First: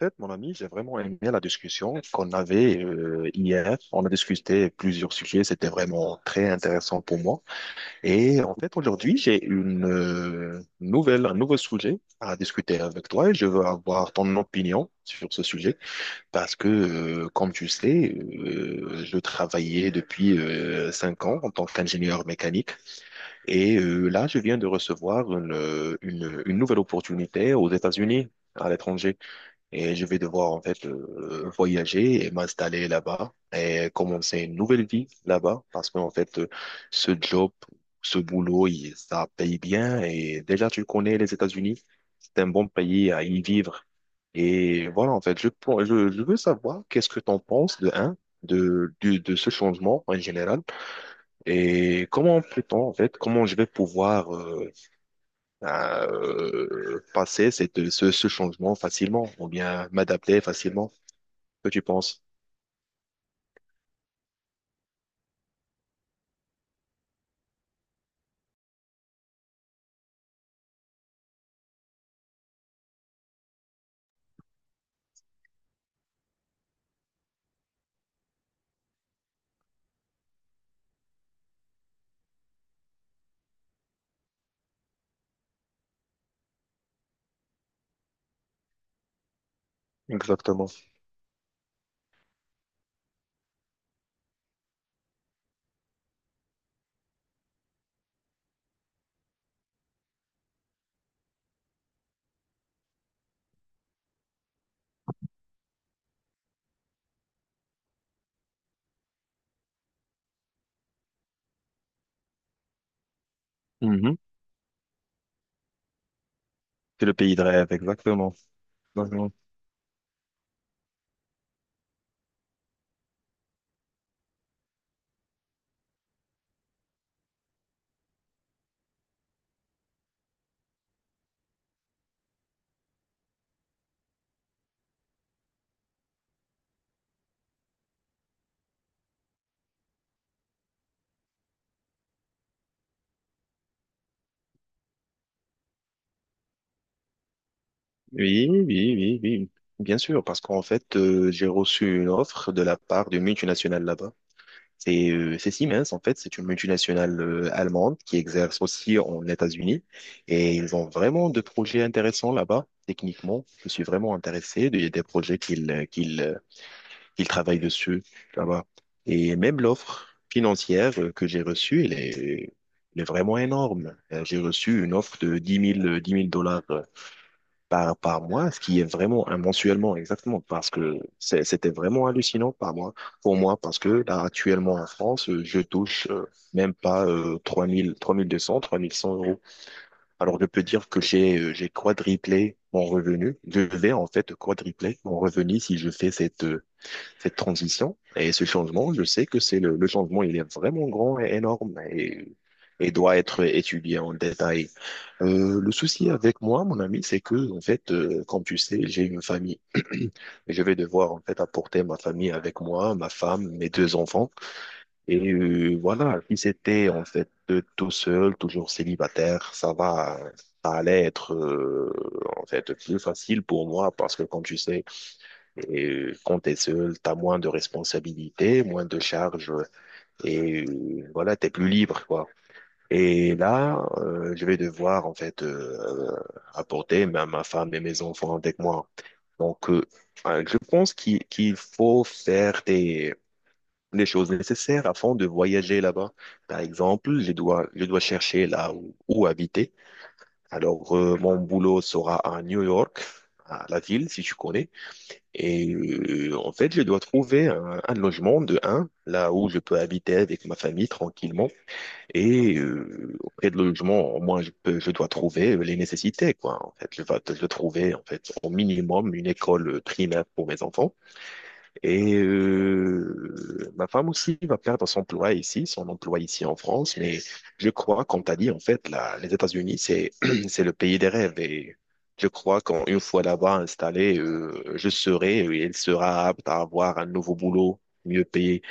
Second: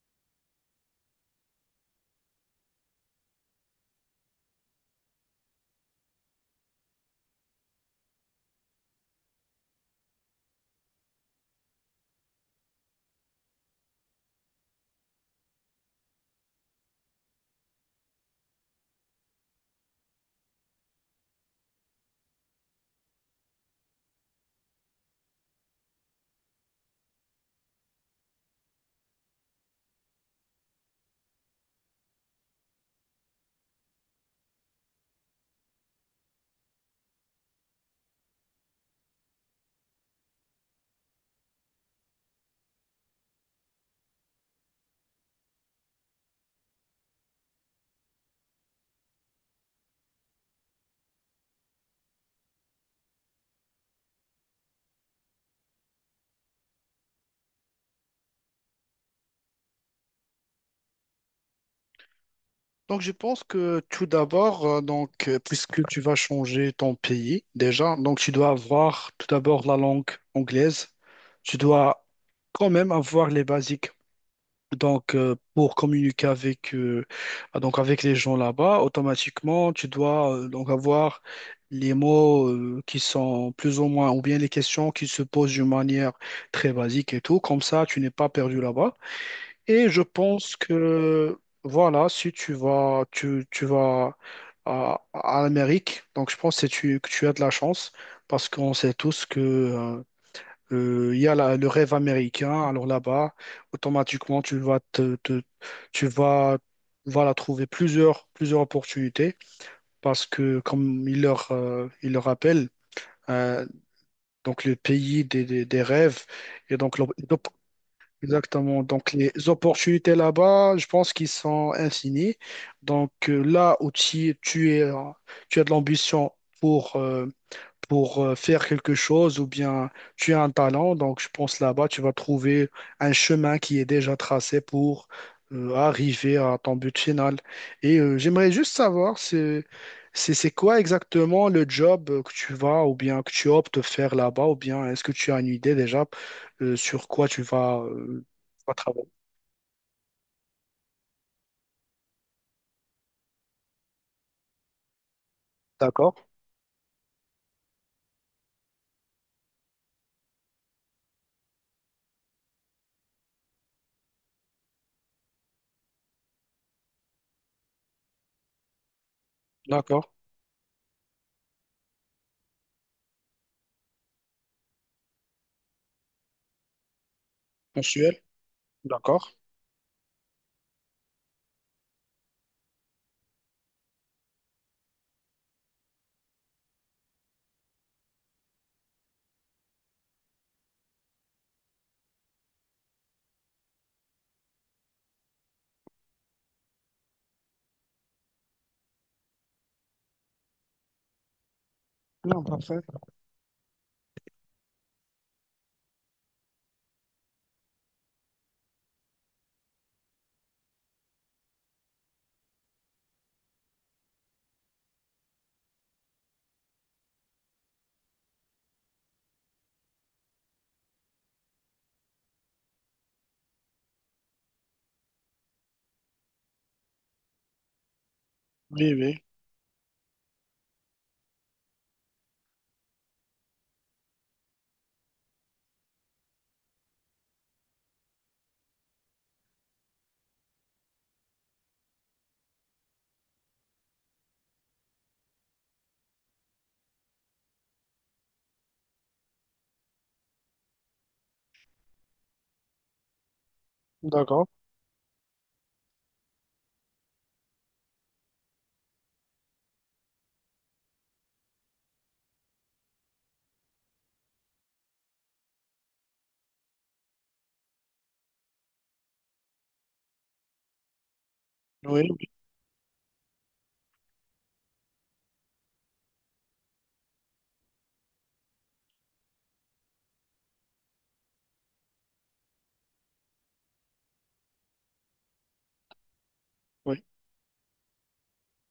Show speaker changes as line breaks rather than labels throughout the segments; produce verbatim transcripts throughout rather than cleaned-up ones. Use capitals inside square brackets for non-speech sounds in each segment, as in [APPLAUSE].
Fait, mon ami, j'ai vraiment aimé la discussion qu'on avait euh, hier. On a discuté plusieurs sujets, c'était vraiment très intéressant pour moi. Et en fait, aujourd'hui, j'ai une euh, nouvelle, un nouveau sujet à discuter avec toi et je veux avoir ton opinion sur ce sujet parce que, euh, comme tu sais, euh, je travaillais depuis euh, cinq ans en tant qu'ingénieur mécanique. Et euh, là, je viens de recevoir une, une une nouvelle opportunité aux États-Unis, à l'étranger. Et je vais devoir en fait, euh, voyager et m'installer là-bas et commencer une nouvelle vie là-bas parce qu'en fait, euh, ce job, ce boulot, il- ça paye bien et déjà tu connais les États-Unis, c'est un bon pays à y vivre. Et voilà en fait, je, pour- je, je veux savoir qu'est-ce que t'en penses de un, de, de, de ce changement en général et comment peut-on en fait, comment je vais pouvoir euh, euh, passer cette, ce, ce changement facilement ou bien m'adapter facilement, que tu penses?
Donc, je pense que tout d'abord, euh, donc, euh, puisque tu vas changer ton pays déjà, donc tu dois avoir tout d'abord la langue anglaise. Tu dois quand même avoir les basiques. Donc, euh, pour communiquer avec, euh, ah, donc avec les gens là-bas, automatiquement, tu dois euh, donc avoir les mots euh, qui sont plus ou moins, ou bien les questions qui se posent d'une manière très basique et tout. Comme ça, tu n'es pas perdu là-bas. Et je pense
Exactement.
que, voilà, si tu vas, tu, tu vas à, à l'Amérique, donc je pense que tu, que tu as de la chance parce qu'on sait tous que, euh, euh, il y a la- le rêve américain. Alors là-bas, automatiquement, tu vas te, te- tu vas, voilà, trouver plusieurs, plusieurs opportunités parce que, comme il leur, euh, il leur rappelle, euh,
Mhm.
donc le pays des, des, des rêves et donc
C'est
l'op-
le pays de rêve, exactement.
Exactement. Donc,
Mhm.
les opportunités là-bas, je pense qu'ils sont infinies. Donc, euh, là où tu, tu es, euh, tu as de l'ambition pour, euh, pour euh, faire quelque chose ou bien tu as un talent. Donc, je pense là-bas, tu vas trouver un chemin qui est déjà tracé pour euh, arriver à ton but final. Et euh, j'aimerais juste savoir, c'est, c'est, c'est quoi exactement le job euh, que tu vas ou bien que tu optes de faire là-bas ou bien est-ce que tu as une idée déjà euh, sur quoi tu vas, euh,
Oui,
tu
oui,
vas travailler?
oui, oui. Bien sûr, parce qu'en fait, euh, j'ai reçu une offre de la part d'une multinationale là-bas. C'est euh, c'est Siemens, en fait,
D'accord,
c'est une multinationale euh, allemande qui exerce aussi en États-Unis. Et ils ont vraiment de projets intéressants là-bas, techniquement. Je suis vraiment intéressé des, des projets qu'ils euh, qu'ils euh, qu'ils travaillent dessus là-bas. Et même l'offre
d'accord.
financière, euh, que j'ai reçue, elle est, elle est vraiment énorme. Euh, J'ai reçu une offre de dix mille euh, dix mille dollars, euh, par,
Mensuel?
par mois, ce qui est vraiment
D'accord.
un mensuellement, exactement, parce que c'est- c'était vraiment hallucinant par mois, pour moi, parce que là, actuellement en France, euh, je touche euh, même pas, euh, trois mille, trois mille deux cents, trois mille cent euros. Alors, je peux dire que j'ai euh, j'ai quadruplé mon revenu. Je vais en fait quadrupler mon revenu si je fais cette, euh, cette transition et ce changement. Je sais que c'est le, le changement, il est vraiment grand et énorme et,
Non, parfait.
et doit être étudié en détail. Euh, le souci avec moi, mon ami, c'est que, en fait, euh, comme tu sais, j'ai une famille. Je vais devoir, en fait, apporter ma famille avec moi, ma femme, mes deux enfants. Et euh, voilà, si c'était, en fait, euh, tout seul, toujours célibataire, ça va, ça allait être, euh, en fait, plus facile pour moi parce que, comme tu sais, et euh, quand t'es seul, t'as moins de responsabilités, moins
Oui,
de
oui.
charges, et euh, voilà, t'es plus libre, quoi. Et là, euh, je vais devoir en fait, euh, apporter ma, ma femme et mes enfants avec moi. Donc, euh, euh, je pense qu'il qu'il faut faire des les choses nécessaires afin de voyager là-bas. Par exemple, je dois je dois chercher là où, où habiter. Alors, euh, mon boulot sera à New York, à la ville, si tu
D'accord.
connais. Et euh, en fait, je dois trouver un, un logement de un, là où je peux habiter avec ma famille tranquillement. Et euh, auprès de logement, moi, je peux, je dois trouver les nécessités, quoi. En fait, je vais, je dois trouver, en fait, au minimum une école primaire pour mes enfants.
Oui,
Et
oui,
euh, ma femme aussi va perdre son emploi ici, son emploi ici en France. Mais je crois, comme tu as dit, en fait, là, les États-Unis, c'est [CLEARS THROAT] c'est le pays des rêves. Et je crois qu'une fois là-bas installé, euh, je serai et elle sera apte à avoir
oui.
un nouveau boulot mieux payé.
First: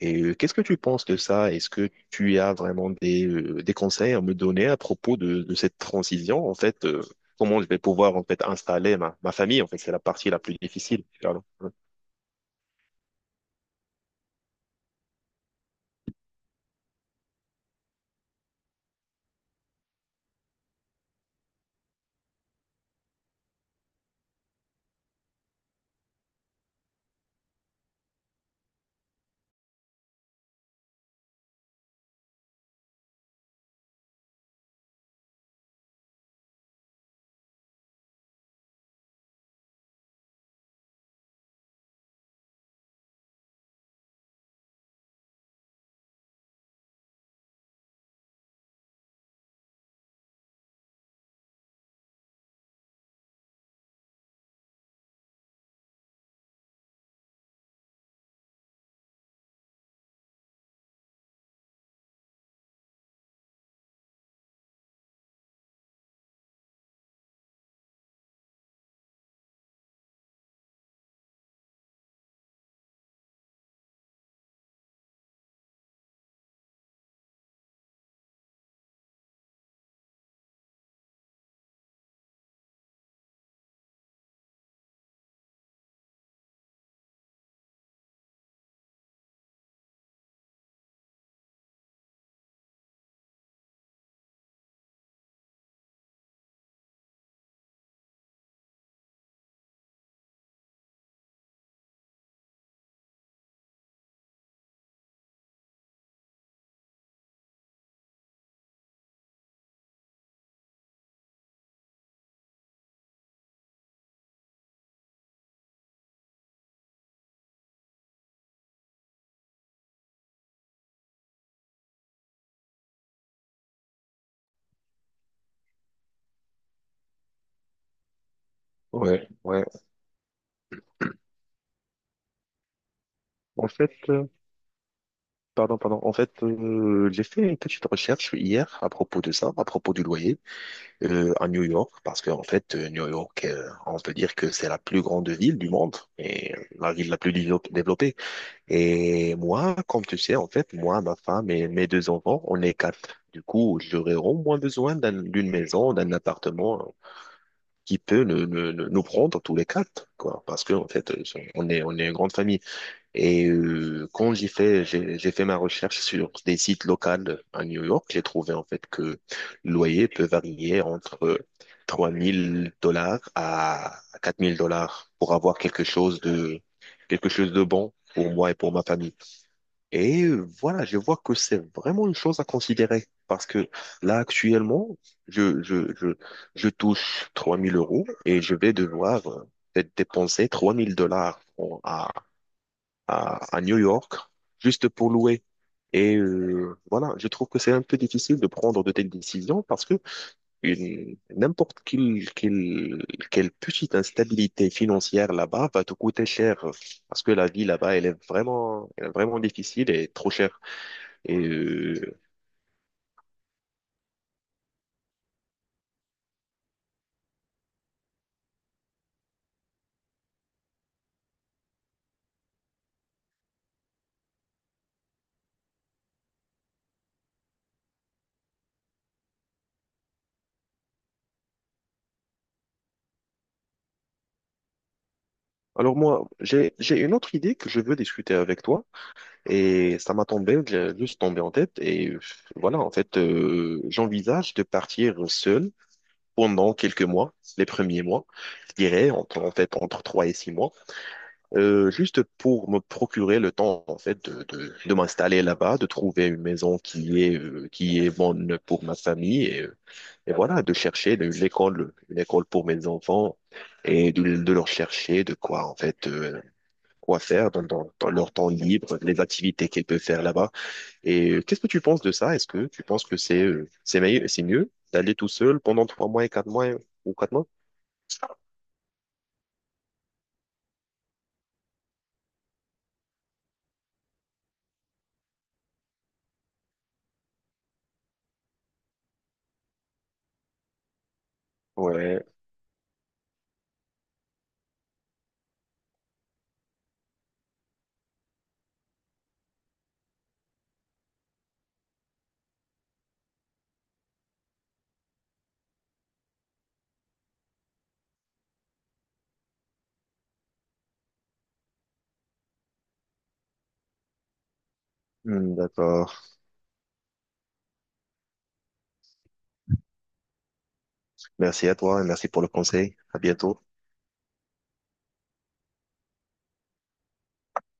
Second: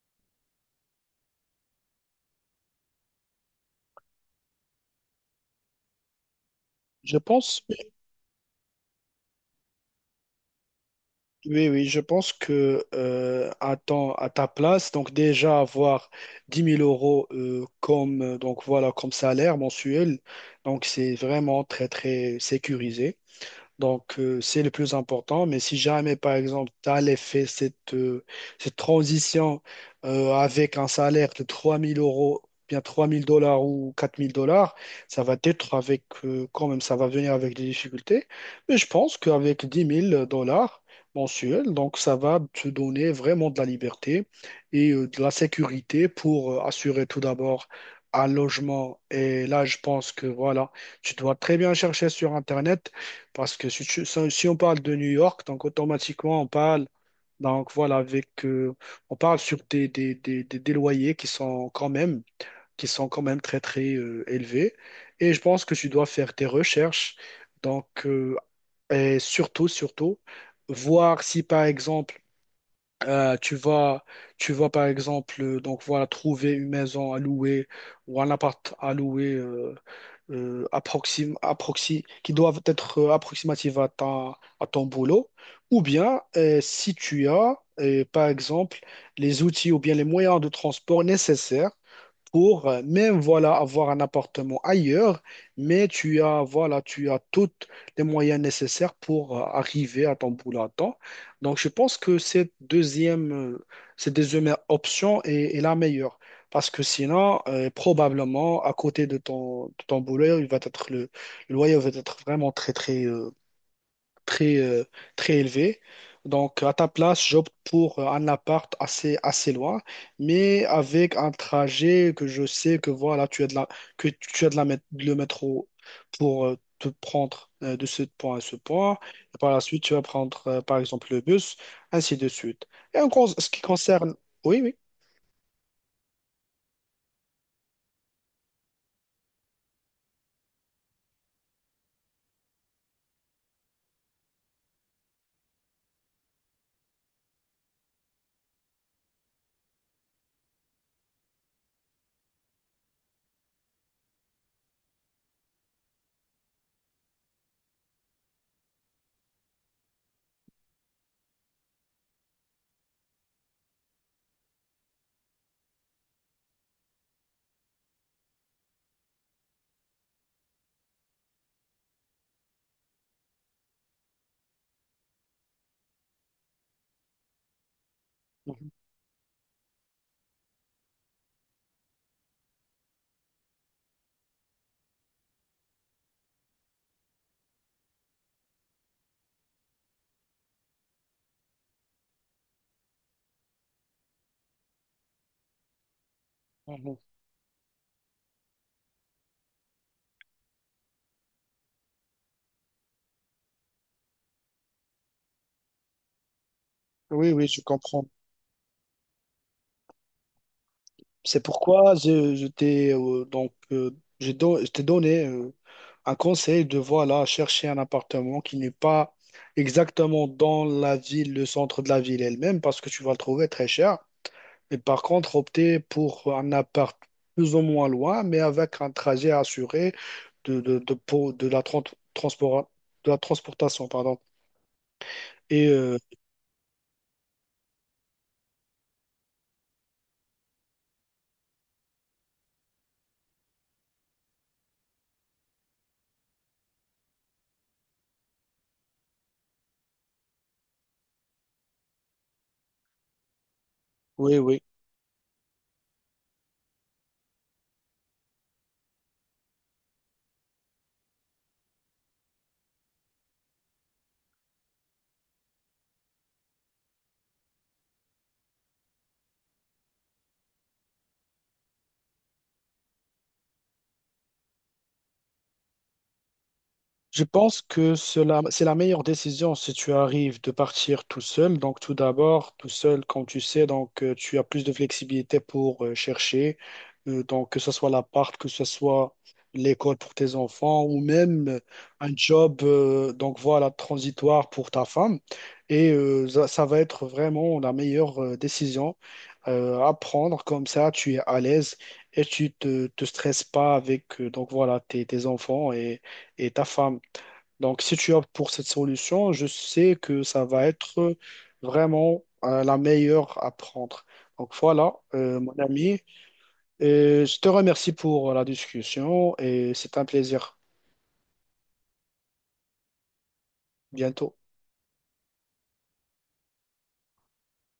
Et euh, qu'est-ce que tu penses de ça? Est-ce que tu as vraiment des, euh, des conseils à me donner à propos de, de cette transition, en fait, euh,
Je pense.
comment je vais pouvoir en fait installer ma, ma famille? En fait, c'est la partie la plus difficile. Pardon.
Oui, oui, je pense que euh, à ton- à ta place, donc déjà avoir dix mille euros euh, comme, euh, donc voilà, comme salaire mensuel, donc c'est vraiment très, très sécurisé. Donc, euh, c'est le plus important. Mais si jamais, par exemple, tu as fait cette, euh, cette transition euh, avec un salaire de trois mille euros, bien trois mille dollars ou quatre mille dollars, ça va être avec, euh, quand même, ça va venir avec des difficultés. Mais je pense qu'avec dix mille dollars mensuels, donc ça va te donner vraiment de la liberté et euh, de la sécurité pour euh, assurer tout d'abord un logement. Et là, je pense que voilà, tu dois très bien chercher sur Internet parce que si, tu- si- si on parle de New York, donc automatiquement on parle, donc voilà, avec, euh, on parle sur des, des, des, des, des loyers qui sont quand même, qui sont quand même très très euh, élevés. Et je pense que tu dois faire tes recherches, donc euh, et surtout surtout voir si par exemple euh, tu vas, tu vas par exemple euh, donc voilà trouver une maison à louer ou un appart à louer euh, euh, approxim, approxi, qui doivent être euh, approximatives à ta- à ton boulot. Ou bien euh, si tu as euh, par exemple les outils ou bien les moyens de transport nécessaires pour euh, même voilà avoir un appartement ailleurs, mais tu as voilà tu as tous les moyens nécessaires pour euh, arriver à ton boulot à temps. Donc je pense que cette deuxième euh, cette deuxième option est, est la meilleure parce que sinon euh, probablement à côté de ton de ton boulot il va être le, le loyer va être vraiment très très euh, très, euh, très élevé. Donc, à ta place, j'opte pour euh, un appart assez, assez loin, mais avec un trajet que je sais que voilà, tu as de la, que tu as de la, mét- le métro pour euh, te prendre euh, de ce point à ce point.
Ouais,
Et par la
ouais.
suite, tu vas prendre, euh, par exemple, le bus, ainsi de suite. Et en cause, ce qui
En fait,
concerne...
euh,
Oui, oui.
pardon, pardon. En fait, euh, j'ai fait une petite recherche hier à propos de ça, à propos du loyer, euh, à New York, parce que en fait, euh, New York, euh, on peut dire que c'est la plus grande ville du monde et la ville la plus dévelop- développée. Et moi, comme tu sais, en fait, moi, ma femme et mes deux enfants, on est quatre. Du coup, j'aurais au moins besoin d'un- d'une maison, d'un appartement qui peut ne- ne- ne- nous prendre tous les quatre, quoi, parce que en fait, euh, on est on est une grande famille. Et euh, quand j'ai fait, j'ai j'ai fait ma recherche sur des sites locaux à New York, j'ai trouvé en fait que le loyer peut varier entre trois mille dollars à quatre mille dollars pour avoir quelque chose de, quelque chose de bon pour moi et
Mhm,
pour ma famille. Et euh, voilà, je vois que c'est vraiment une chose à considérer parce que là, actuellement, je, je, je, je touche trois mille euros et je vais devoir, euh, peut-être dépenser trois mille dollars à, à New York juste pour louer. Et euh,
mhm.
voilà, je trouve que c'est un peu difficile de prendre de telles décisions parce que une- n'importe quelle, quelle, quelle petite instabilité financière là-bas va te coûter cher parce
Oui,
que
oui,
la
je
vie là-bas,
comprends.
elle est vraiment, elle est vraiment difficile et trop chère. Et
C'est pourquoi
euh,
je, je t'ai euh, donc euh, je don- je t'ai donné euh, un conseil de voilà chercher un appartement qui n'est pas exactement dans la ville, le centre de la ville elle-même, parce que tu vas le trouver très cher. Mais par contre, opter pour un appart plus ou moins loin, mais avec un trajet assuré de, de, de, pour- de la tran- transport, de la transportation, pardon. Et
alors
euh,
moi, j'ai, j'ai une autre idée que je veux discuter avec toi et ça m'a tombé, j'ai juste tombé en tête, et euh, voilà, en fait, euh, j'envisage de partir seul pendant quelques mois, les premiers mois, je dirais, entre- en fait, entre trois et six mois, euh, juste pour me procurer le temps, en fait,
oui,
de,
oui.
de, de m'installer là-bas, de trouver une maison qui est, euh, qui est bonne pour ma famille, et, euh, et voilà, de chercher de- une école, une école pour mes enfants et de, de leur chercher de quoi, en fait, euh, quoi faire dans, dans, dans leur temps libre, les activités qu'ils peuvent faire là-bas. Et euh, qu'est-ce que tu penses de ça? Est-ce que tu penses que c'est euh, c'est meilleur, c'est mieux d'aller tout seul pendant trois mois et quatre mois ou
Je
quatre mois?
pense que cela, c'est la meilleure décision si tu arrives de partir tout seul. Donc, tout d'abord, tout seul, comme tu sais, donc euh, tu as plus de flexibilité pour euh, chercher. Euh, donc, que ce soit l'appart, que ce soit l'école pour tes enfants ou même euh, un
Ouais,
job, euh, donc voilà, transitoire pour ta femme. Et euh, ça, ça va être vraiment la meilleure euh, décision euh, à prendre. Comme ça, tu es à l'aise et tu te, te stresses pas avec euh, donc voilà, tes, tes enfants et, et ta femme. Donc, si tu optes pour cette solution, je sais que ça va être vraiment euh, la meilleure à prendre. Donc voilà, euh, mon
hmm,
ami,
d'accord.
Euh, je te remercie pour la discussion et c'est un plaisir.
Merci à toi et merci pour le conseil. À bientôt.
Bientôt.